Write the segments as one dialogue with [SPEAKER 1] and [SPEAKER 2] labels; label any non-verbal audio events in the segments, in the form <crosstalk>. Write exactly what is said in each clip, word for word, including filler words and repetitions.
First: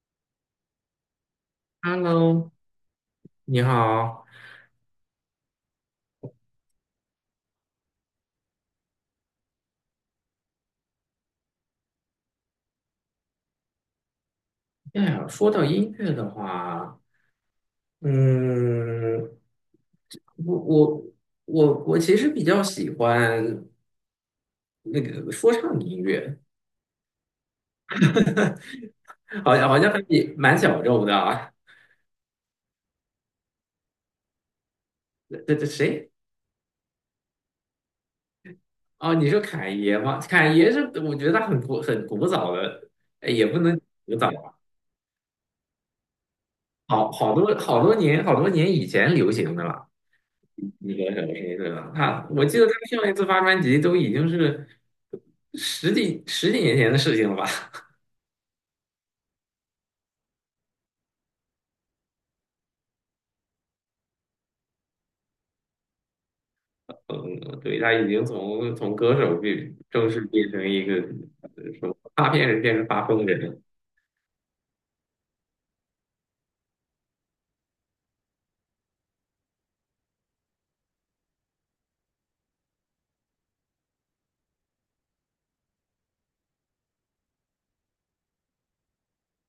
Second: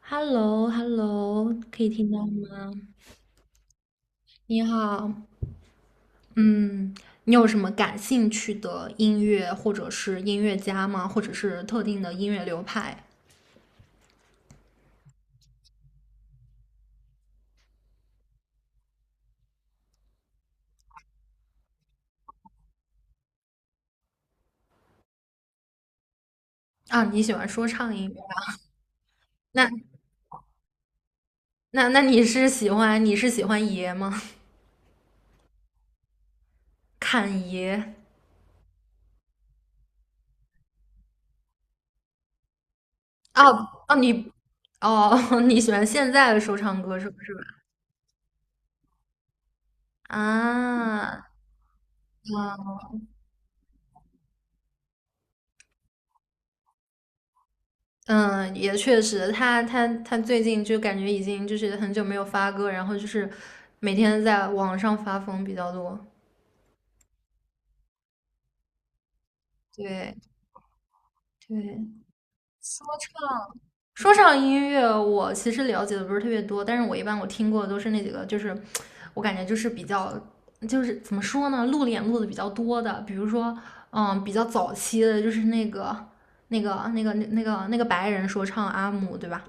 [SPEAKER 1] h e l l o h e l l o 可以听到
[SPEAKER 2] Hello，
[SPEAKER 1] 吗？
[SPEAKER 2] 你好。
[SPEAKER 1] 你好，嗯，你有什么感兴趣的音乐或者是音乐家吗？或者是特定的音乐流派
[SPEAKER 2] 哎呀，说到音乐的话，嗯，我我我我其实比较喜欢那个说唱音乐，
[SPEAKER 1] 啊？你喜欢说唱音乐？
[SPEAKER 2] 好像好
[SPEAKER 1] 那
[SPEAKER 2] 像还比蛮小众的啊。
[SPEAKER 1] 那那你是喜欢你是喜欢爷吗？<laughs>
[SPEAKER 2] 这这谁？
[SPEAKER 1] 侃爷？
[SPEAKER 2] 哦，你说侃爷吗？侃爷是我觉得他很古很古早的，哎也不能
[SPEAKER 1] 哦哦，
[SPEAKER 2] 古早，
[SPEAKER 1] 你哦，<laughs> 你喜欢现在的说唱歌手
[SPEAKER 2] 好
[SPEAKER 1] 是
[SPEAKER 2] 好
[SPEAKER 1] 吧？
[SPEAKER 2] 多好多年好多年以前流行的了。你说什
[SPEAKER 1] 啊，
[SPEAKER 2] 么意思啊？他，我记得他上一次发专辑都已经是十几十几年前的事情了吧？
[SPEAKER 1] 嗯，也确实，他他他最近就感觉已经就是很久没有发歌，然后就是每天在网上发疯比较多。
[SPEAKER 2] 嗯，对，他已经从从歌手变正
[SPEAKER 1] 对
[SPEAKER 2] 式变成一个
[SPEAKER 1] 对，
[SPEAKER 2] 呃什么发片人，变成
[SPEAKER 1] 说
[SPEAKER 2] 发疯人
[SPEAKER 1] 唱
[SPEAKER 2] 了。
[SPEAKER 1] 说唱音乐我其实了解的不是特别多，但是我一般我听过的都是那几个，就是我感觉就是比较就是怎么说呢，露脸露的比较多的，比如说嗯比较早期的就是那个那个那个那个那个白人说唱阿姆，对吧？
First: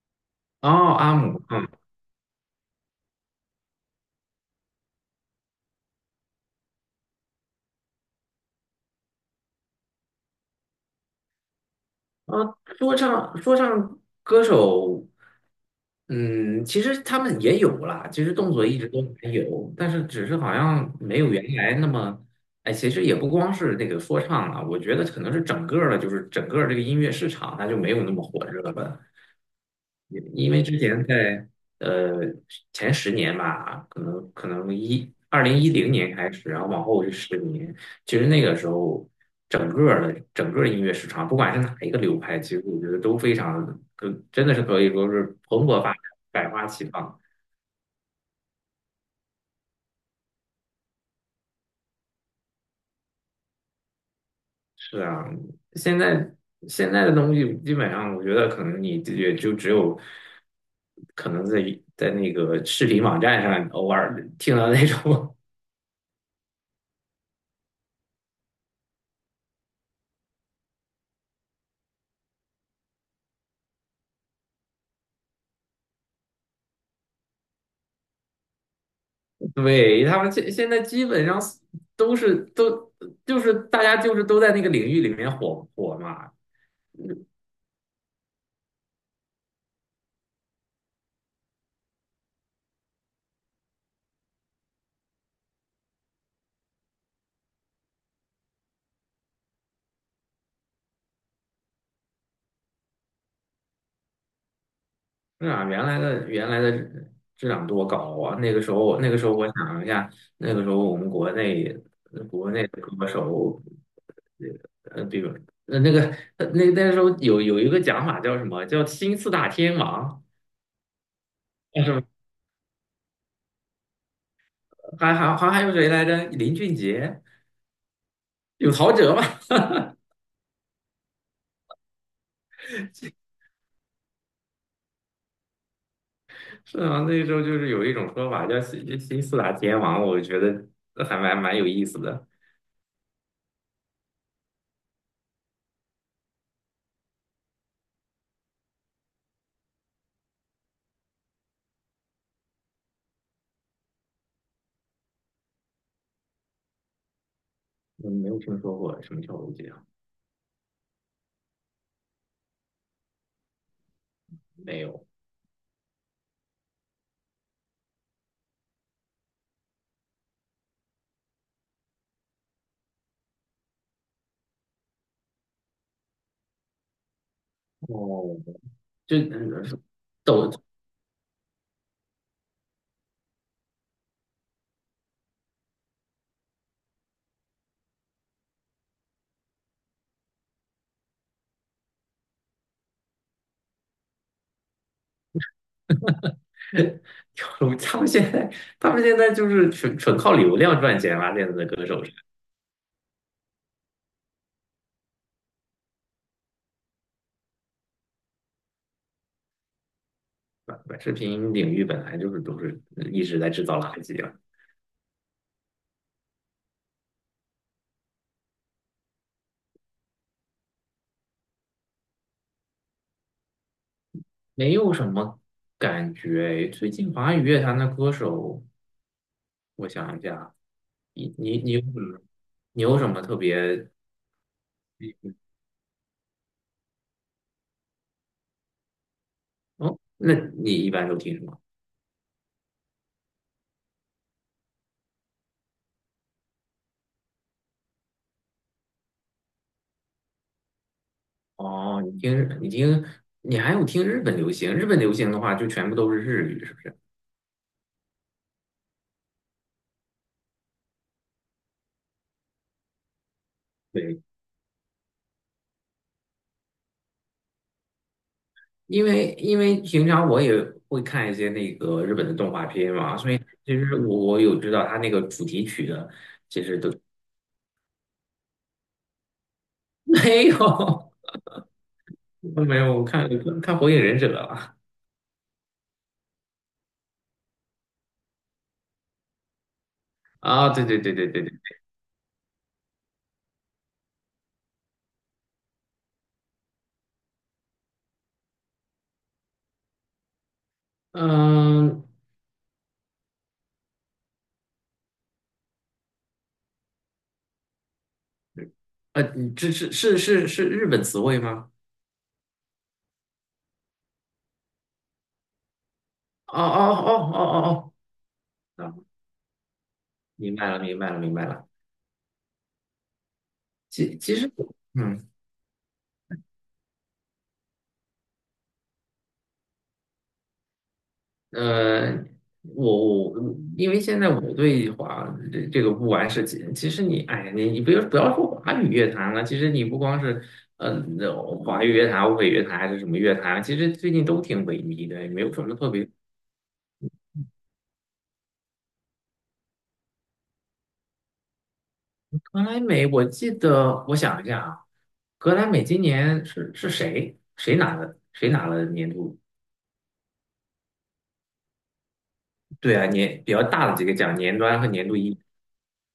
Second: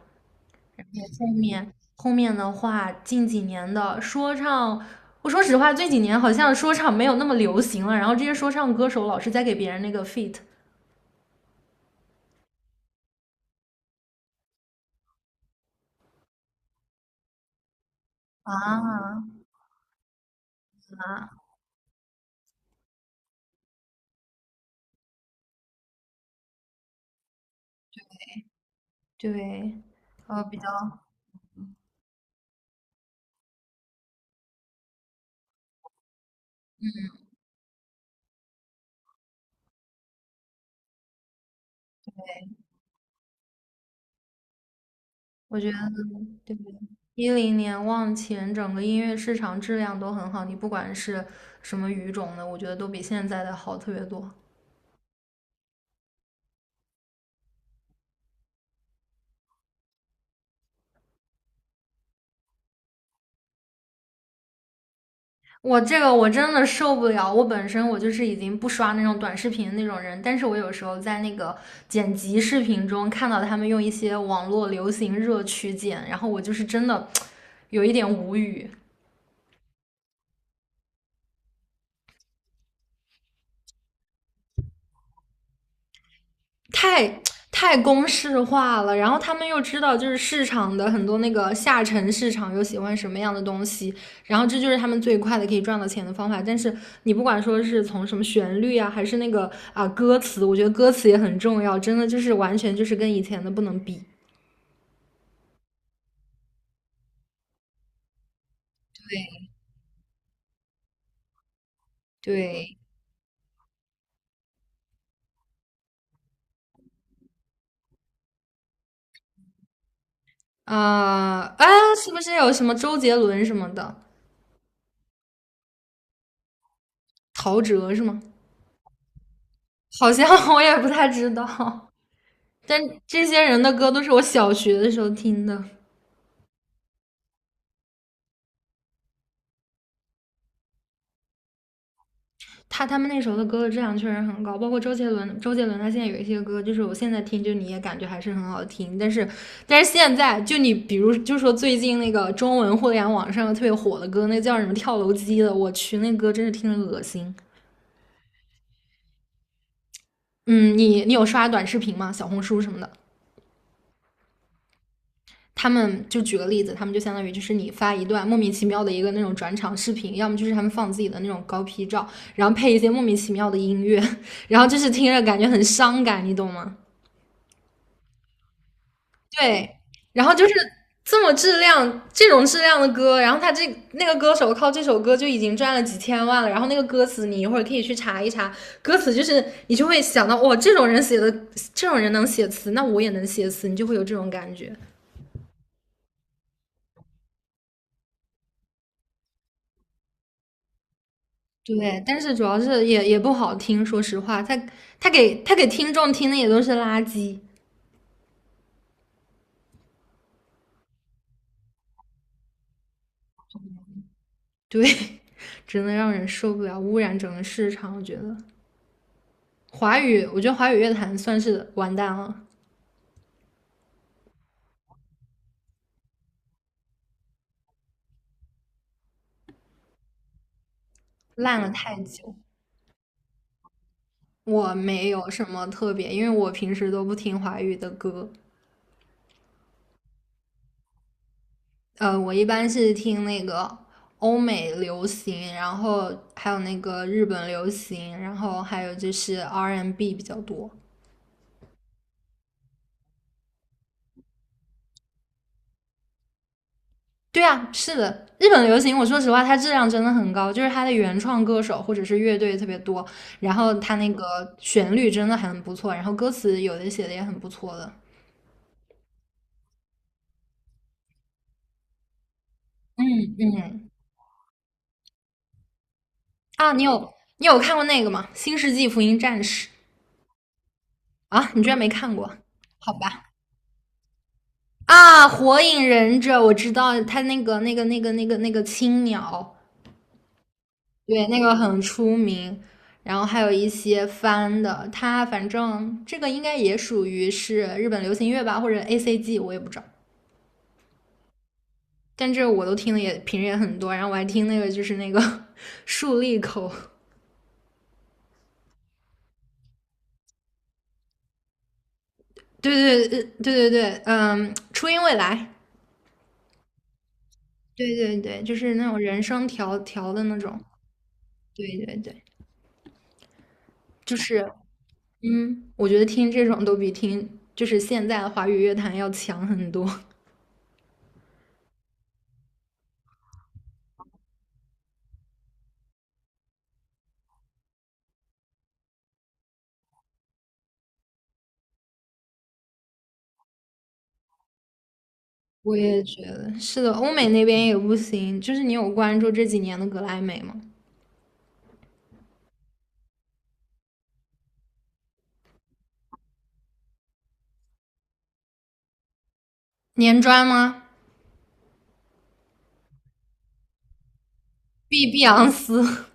[SPEAKER 2] 哦，阿
[SPEAKER 1] 后
[SPEAKER 2] 姆，嗯，
[SPEAKER 1] 面后面的话，近几年的说唱，我说实话，这几年好像说唱没有那么流行了，然后这些说唱歌手老是在给别人那个 feat
[SPEAKER 2] 啊，说唱说唱歌手，嗯，其实他们也有啦，其实动作一直都
[SPEAKER 1] 啊
[SPEAKER 2] 还有，但是只是好像没
[SPEAKER 1] 啊，
[SPEAKER 2] 有原来那么，哎，其实也不光是那个说唱了，我觉得可能是整个儿的，就是整个儿这个音乐市场它就没有那么火热了。
[SPEAKER 1] 对，
[SPEAKER 2] 因
[SPEAKER 1] 呃，
[SPEAKER 2] 因
[SPEAKER 1] 比
[SPEAKER 2] 为
[SPEAKER 1] 较，
[SPEAKER 2] 之前在呃前十年吧，可能可能一二零一零年开始，然后往后是十年，其实那个时候整个儿的整个儿音乐市场，不管是哪一个流派，其实我觉得都非常可，真的是可以说是
[SPEAKER 1] 我
[SPEAKER 2] 蓬
[SPEAKER 1] 觉得
[SPEAKER 2] 勃发展，百
[SPEAKER 1] 对
[SPEAKER 2] 花
[SPEAKER 1] 对
[SPEAKER 2] 齐放。
[SPEAKER 1] 一零年往前，整个音乐市场质量都很好，你不管是什么语种的，我觉得都比现在的好特别多。
[SPEAKER 2] 是啊，现在现在的东西基本上，我觉得可能你也就只有可能在在那个视频网站上偶尔听到那种 <laughs>。
[SPEAKER 1] 我这个我真的受不了，我本身我就是已经不刷那种短视频那种人，但是我有时候在那个剪辑视频中看到他们用一些网络流行热曲剪，然后我就是真的有一点无语。
[SPEAKER 2] 对，他们现现在基本上都是都就是大家就是都在那个领域里面火火嘛，
[SPEAKER 1] 太太公式化了，然后他们又知道就是市场的很多那个下沉市场又喜欢什么样的东西，然后这就是他们最快的可以赚到钱的方法。但是你不管说是从什么旋律啊，还是那个啊歌词，我觉得歌词也很重要，真的就是完全就是跟以前的不能比。
[SPEAKER 2] 那啊，原来的原来的质量多高啊！那个时候那个时候我
[SPEAKER 1] 对
[SPEAKER 2] 想一下，那个时候我们国内国内
[SPEAKER 1] 对
[SPEAKER 2] 的歌手，呃，比如呃那个呃那那时候有有一个讲法叫什么叫新四大天王，
[SPEAKER 1] 啊，哎，
[SPEAKER 2] 叫什么
[SPEAKER 1] 是不是有什么周杰伦什么的，
[SPEAKER 2] 还还还还有谁来着？林俊杰，
[SPEAKER 1] 陶喆是吗？
[SPEAKER 2] 有陶喆吧？
[SPEAKER 1] 好像 <laughs> 我也不太知道，但
[SPEAKER 2] <laughs>
[SPEAKER 1] 这些人的歌都是我小学的时候听的。
[SPEAKER 2] 是啊，那时候就是有一种说法叫新新四大天王，我觉得还蛮蛮有意思的。
[SPEAKER 1] 他他们那时候的歌的质量确实很高，包括周杰伦，周杰伦他现在有一些歌，就是我现在听，就你也感觉还是很好听。但是，但是现在就你比如就说最近那个中文互联网上特别火的歌，那叫什么跳楼机的，我去，那歌真是听着恶心。
[SPEAKER 2] 我没有听说过什么跳楼机啊？
[SPEAKER 1] 嗯，你你有刷短视频吗？小红书什么的？
[SPEAKER 2] 没有。
[SPEAKER 1] 他们就举个例子，他们就相当于就是你发一段莫名其妙的一个那种转场视频，要么就是他们放自己的那种高 P 照，然后配一些莫名其妙的音乐，<laughs> 然后就是听着感觉很伤感，你懂吗？
[SPEAKER 2] 哦，就
[SPEAKER 1] 对，
[SPEAKER 2] 嗯
[SPEAKER 1] 然后就
[SPEAKER 2] 抖
[SPEAKER 1] 是
[SPEAKER 2] <laughs>
[SPEAKER 1] 这么质量，这种质量的歌，然后他这那个歌手靠这首歌就已经赚了几千万了，然后那个歌词你一会儿可以去查一查，歌词就是你就会想到，哇，这种人写的，这种人能写词，那我也能写词，你就会有这种感觉。
[SPEAKER 2] 跳楼，他们现在他们现在就是纯纯靠流量赚钱啦，现在的歌
[SPEAKER 1] 对，
[SPEAKER 2] 手是
[SPEAKER 1] 但是主要是也也不好听，说实话，他他给他给听众听的也都是垃圾，
[SPEAKER 2] 吧？短视频领域本来就是都是一直在制造垃圾啊，
[SPEAKER 1] 对，<laughs> 真的让人受不了，污染整个市场，我觉得华语，我觉得华语乐坛算是完蛋了，
[SPEAKER 2] 没有什么感觉。最近华语乐坛的歌手，我想一下，你
[SPEAKER 1] 烂
[SPEAKER 2] 你
[SPEAKER 1] 了
[SPEAKER 2] 你有什
[SPEAKER 1] 太
[SPEAKER 2] 么
[SPEAKER 1] 久。
[SPEAKER 2] 你有什么特别？
[SPEAKER 1] 我没有什么特别，因为我平时都不听华语的歌，
[SPEAKER 2] 哦，那你一般都听什么？
[SPEAKER 1] 呃，我一般是听那个欧美流行，然后还有那个日本流行，然后还有就是 R and B n 比较多。
[SPEAKER 2] 哦，你听日，你听，你还有听日本流行。日本流行的话，就全部都是日语，是不是？
[SPEAKER 1] 对啊，是的，日本流行，我说实话，它质量真的很高，就是它的原创歌手或者是乐队特别多，然后它那个
[SPEAKER 2] 对，
[SPEAKER 1] 旋律真的很不错，然后歌词有的写的也很不错的
[SPEAKER 2] 因为因为平常我也会看一些那个日本的动画片嘛，所以其实我我有知道他那个主题曲的。
[SPEAKER 1] 啊。你有你有看过那个吗？《新世纪福音战士》
[SPEAKER 2] <laughs> 没有，
[SPEAKER 1] 啊？你居然没看过？
[SPEAKER 2] 没
[SPEAKER 1] 好
[SPEAKER 2] 有，我看
[SPEAKER 1] 吧。
[SPEAKER 2] 看《火影忍者》了。
[SPEAKER 1] 啊，火影忍者我知道，他那个那个那个那个那个青鸟，
[SPEAKER 2] 啊，对对对
[SPEAKER 1] 对，
[SPEAKER 2] 对
[SPEAKER 1] 那
[SPEAKER 2] 对对，
[SPEAKER 1] 个很出名。然后还有一些翻的，他反正这个应该也属于是日本流行乐吧，或者 A C G，我也不知道。
[SPEAKER 2] 嗯，
[SPEAKER 1] 但这我都听的也平时也很多，然后我还听那个就是那个 <laughs> 竖立口，
[SPEAKER 2] 呃，这是是是是日本词汇吗？
[SPEAKER 1] 对对对对对对，嗯，初音未来，
[SPEAKER 2] 哦哦哦哦哦
[SPEAKER 1] 对对对，就是
[SPEAKER 2] 哦，
[SPEAKER 1] 那
[SPEAKER 2] 啊，
[SPEAKER 1] 种人声调调的那
[SPEAKER 2] 明
[SPEAKER 1] 种，
[SPEAKER 2] 白了明白了明白了。
[SPEAKER 1] 对对对，就
[SPEAKER 2] 其其
[SPEAKER 1] 是
[SPEAKER 2] 实。嗯。
[SPEAKER 1] 嗯，我觉得听这种都比听就是现在的华语乐坛要强很多。<laughs>
[SPEAKER 2] 呃，我我因为现在我对华这这个不完是其其实你哎呀，你你不要不要说华语乐坛了，其实你不光是嗯、呃华语乐坛、欧美乐坛还是什么乐坛，其实最近都挺萎靡的，也没有什
[SPEAKER 1] 我
[SPEAKER 2] 么特
[SPEAKER 1] 也
[SPEAKER 2] 别。
[SPEAKER 1] 觉得是的，欧美那边也不行。就是你有关注这几年的格莱美吗？
[SPEAKER 2] 格莱美，我记得我想一下啊，格莱美今年是是谁谁拿的？谁拿了年度？
[SPEAKER 1] 年专吗？
[SPEAKER 2] 对啊，年比较大的几个奖，年端和年
[SPEAKER 1] 碧
[SPEAKER 2] 度
[SPEAKER 1] 碧
[SPEAKER 2] 一，
[SPEAKER 1] 昂斯，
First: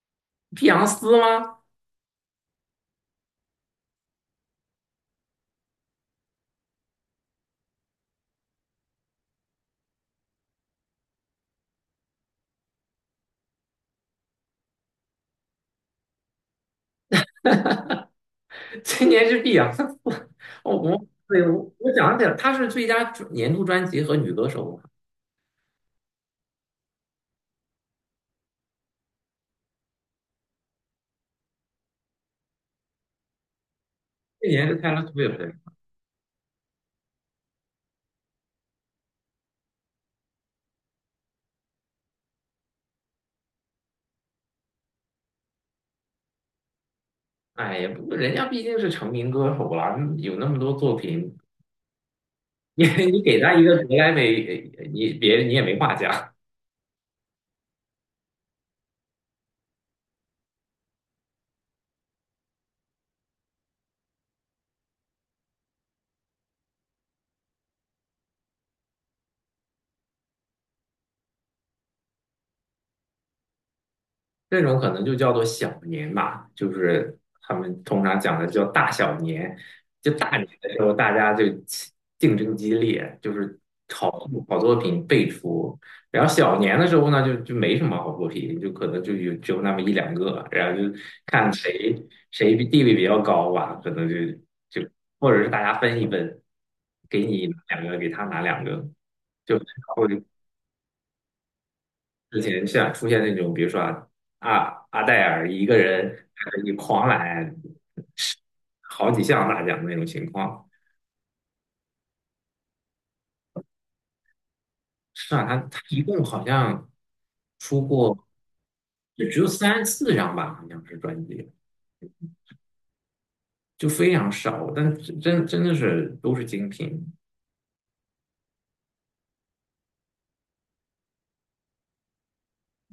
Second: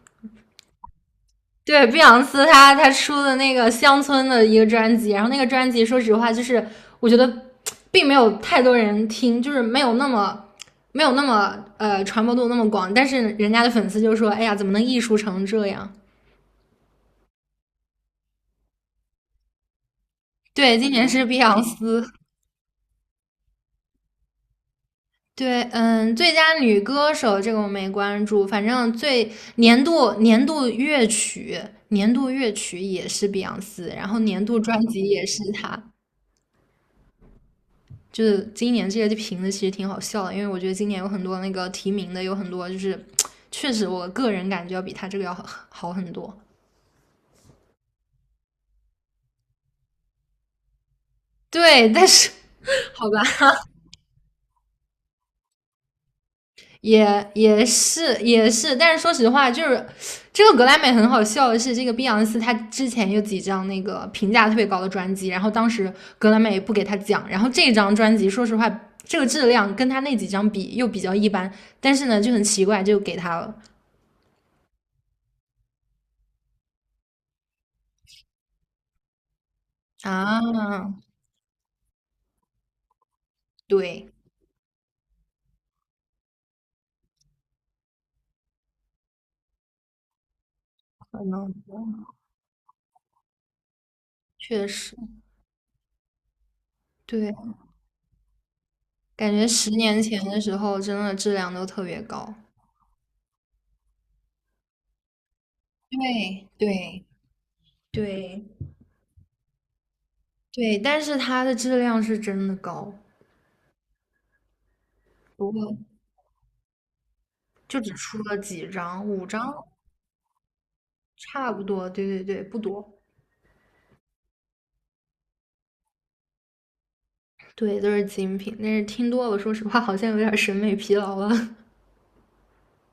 [SPEAKER 2] 碧昂斯吗？
[SPEAKER 1] <laughs> 对，碧昂斯她她出的那个乡村的一个专辑，然后那个专辑说实话就是我觉得并没有太多人听，就是没有那么没有那么呃传播度那么广，但是人家的粉丝就说，哎呀，怎么能艺术成这样？
[SPEAKER 2] 今年是碧昂斯 <laughs> 我哦
[SPEAKER 1] 对，今
[SPEAKER 2] 我
[SPEAKER 1] 年是碧
[SPEAKER 2] 对
[SPEAKER 1] 昂
[SPEAKER 2] 我我
[SPEAKER 1] 斯，
[SPEAKER 2] 讲起来，她是最佳年度专辑和女歌手嘛，
[SPEAKER 1] 对，嗯，最佳女歌手这个我没关注，反正最年度年度乐曲，年度乐曲也是碧昂斯，然后年
[SPEAKER 2] 去
[SPEAKER 1] 度
[SPEAKER 2] 年
[SPEAKER 1] 专
[SPEAKER 2] 是 Taylor
[SPEAKER 1] 辑也是
[SPEAKER 2] Swift。
[SPEAKER 1] 她。就是今年这些评的其实挺好笑的，因为我觉得今年有很多那个提名的有很多，就是确实我个人感觉要比她这个要好好很多。
[SPEAKER 2] 哎呀，不过人家毕竟是成名歌手了，有那么多作品，
[SPEAKER 1] 对，但是
[SPEAKER 2] 你
[SPEAKER 1] <laughs> 好吧，
[SPEAKER 2] 你给她一个格莱美，呃你别你也没话讲。
[SPEAKER 1] 也也是也是，但是说实话，就是这个格莱美很好笑的是，这个碧昂斯她之前有几张那个评价特别高的专辑，然后当时格莱美不给他讲，然后这张专辑说实话，这个质量跟他那几张比又比较一般，但是呢就很奇怪就给他了
[SPEAKER 2] 那种可能就叫做小年吧，就是他们通常讲的叫大小年。就大
[SPEAKER 1] 啊，
[SPEAKER 2] 年的时候，大家就起竞争激烈，就是
[SPEAKER 1] 对，
[SPEAKER 2] 好好作品辈出。然后小年的时候呢，就就没什么好作品，就可能就有只有那么一两个，然后就
[SPEAKER 1] 可能
[SPEAKER 2] 看谁谁地位比较高吧，可能就
[SPEAKER 1] 确
[SPEAKER 2] 就
[SPEAKER 1] 实
[SPEAKER 2] 或者是大家分一分，给
[SPEAKER 1] 对，
[SPEAKER 2] 你拿两个，给他拿两个，
[SPEAKER 1] 感觉
[SPEAKER 2] 就
[SPEAKER 1] 十年前的时候真的质量都特别高，
[SPEAKER 2] 之前像出现那种，比如说啊，阿阿黛尔一个人
[SPEAKER 1] 对
[SPEAKER 2] 你
[SPEAKER 1] 对
[SPEAKER 2] 狂揽
[SPEAKER 1] 对
[SPEAKER 2] 好几项大奖的那种情况。
[SPEAKER 1] 对，但是它的质量是真的高，
[SPEAKER 2] 是啊，
[SPEAKER 1] 不
[SPEAKER 2] 他
[SPEAKER 1] 过。
[SPEAKER 2] 他一共好像
[SPEAKER 1] 就
[SPEAKER 2] 出
[SPEAKER 1] 只出
[SPEAKER 2] 过
[SPEAKER 1] 了几张，五
[SPEAKER 2] 就只有
[SPEAKER 1] 张
[SPEAKER 2] 三四张吧，好像是专
[SPEAKER 1] 差
[SPEAKER 2] 辑，
[SPEAKER 1] 不多，对对对，不多，
[SPEAKER 2] 就非常少，但是真真的是都是精品。
[SPEAKER 1] 对，都是精品。但是听多了，说实话，好像有点审美疲劳了。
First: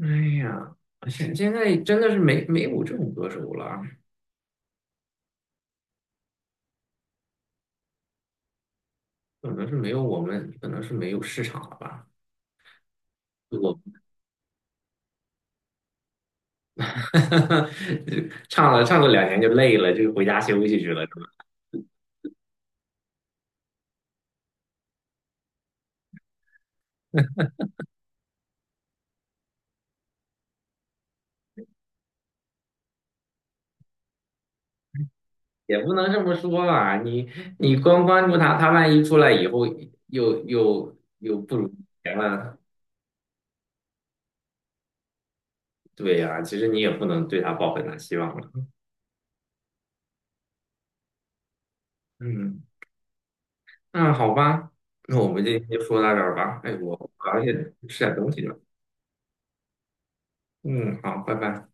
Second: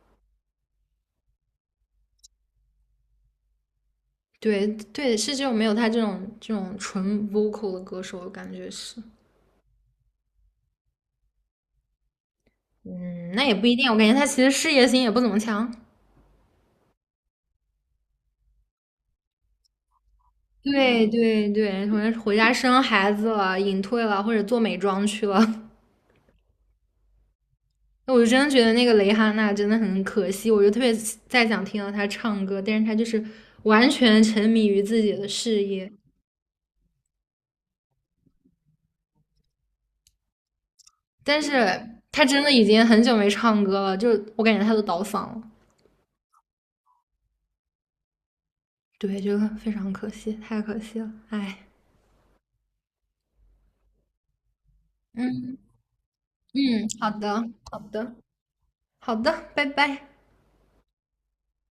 [SPEAKER 2] 哎呀，现现在真的是没没有这种歌手了，
[SPEAKER 1] <laughs> 对对，是这种没有他这种这种纯 vocal 的歌手，我感觉是，
[SPEAKER 2] 可能是没有我们，可能是没有市场了吧。
[SPEAKER 1] 嗯，那也不一
[SPEAKER 2] 我。
[SPEAKER 1] 定，我感觉他其实事业心也不怎么强。
[SPEAKER 2] <laughs> 哈哈，唱了唱了两年就累了，就回家休息去了，
[SPEAKER 1] 对
[SPEAKER 2] 是吧？
[SPEAKER 1] 对对，可能回家生孩子了，隐退了，或者做美妆去了。<laughs> 那我就真的觉得那个蕾哈娜真的很可惜，我就特别再想听到她唱歌，但是她就是完全沉迷于自己的事
[SPEAKER 2] 也
[SPEAKER 1] 业。
[SPEAKER 2] 不能这么说吧，你你光关注他，他万一出来以后又又又
[SPEAKER 1] 但是
[SPEAKER 2] 不如以前
[SPEAKER 1] 他真的
[SPEAKER 2] 了，
[SPEAKER 1] 已经很久没唱歌了，就我感觉他都倒嗓了。
[SPEAKER 2] 对呀、其实你也不能对他抱很大希望了。
[SPEAKER 1] 对，这个非常可惜，太可惜了，哎，
[SPEAKER 2] 嗯，那好吧，那我们今
[SPEAKER 1] 嗯
[SPEAKER 2] 天就说到这儿吧。哎，
[SPEAKER 1] 嗯，
[SPEAKER 2] 我
[SPEAKER 1] 好
[SPEAKER 2] 好像
[SPEAKER 1] 的，
[SPEAKER 2] 也
[SPEAKER 1] 好
[SPEAKER 2] 吃
[SPEAKER 1] 的，
[SPEAKER 2] 点东西了。
[SPEAKER 1] 好的，拜拜。
[SPEAKER 2] 嗯，好，拜拜。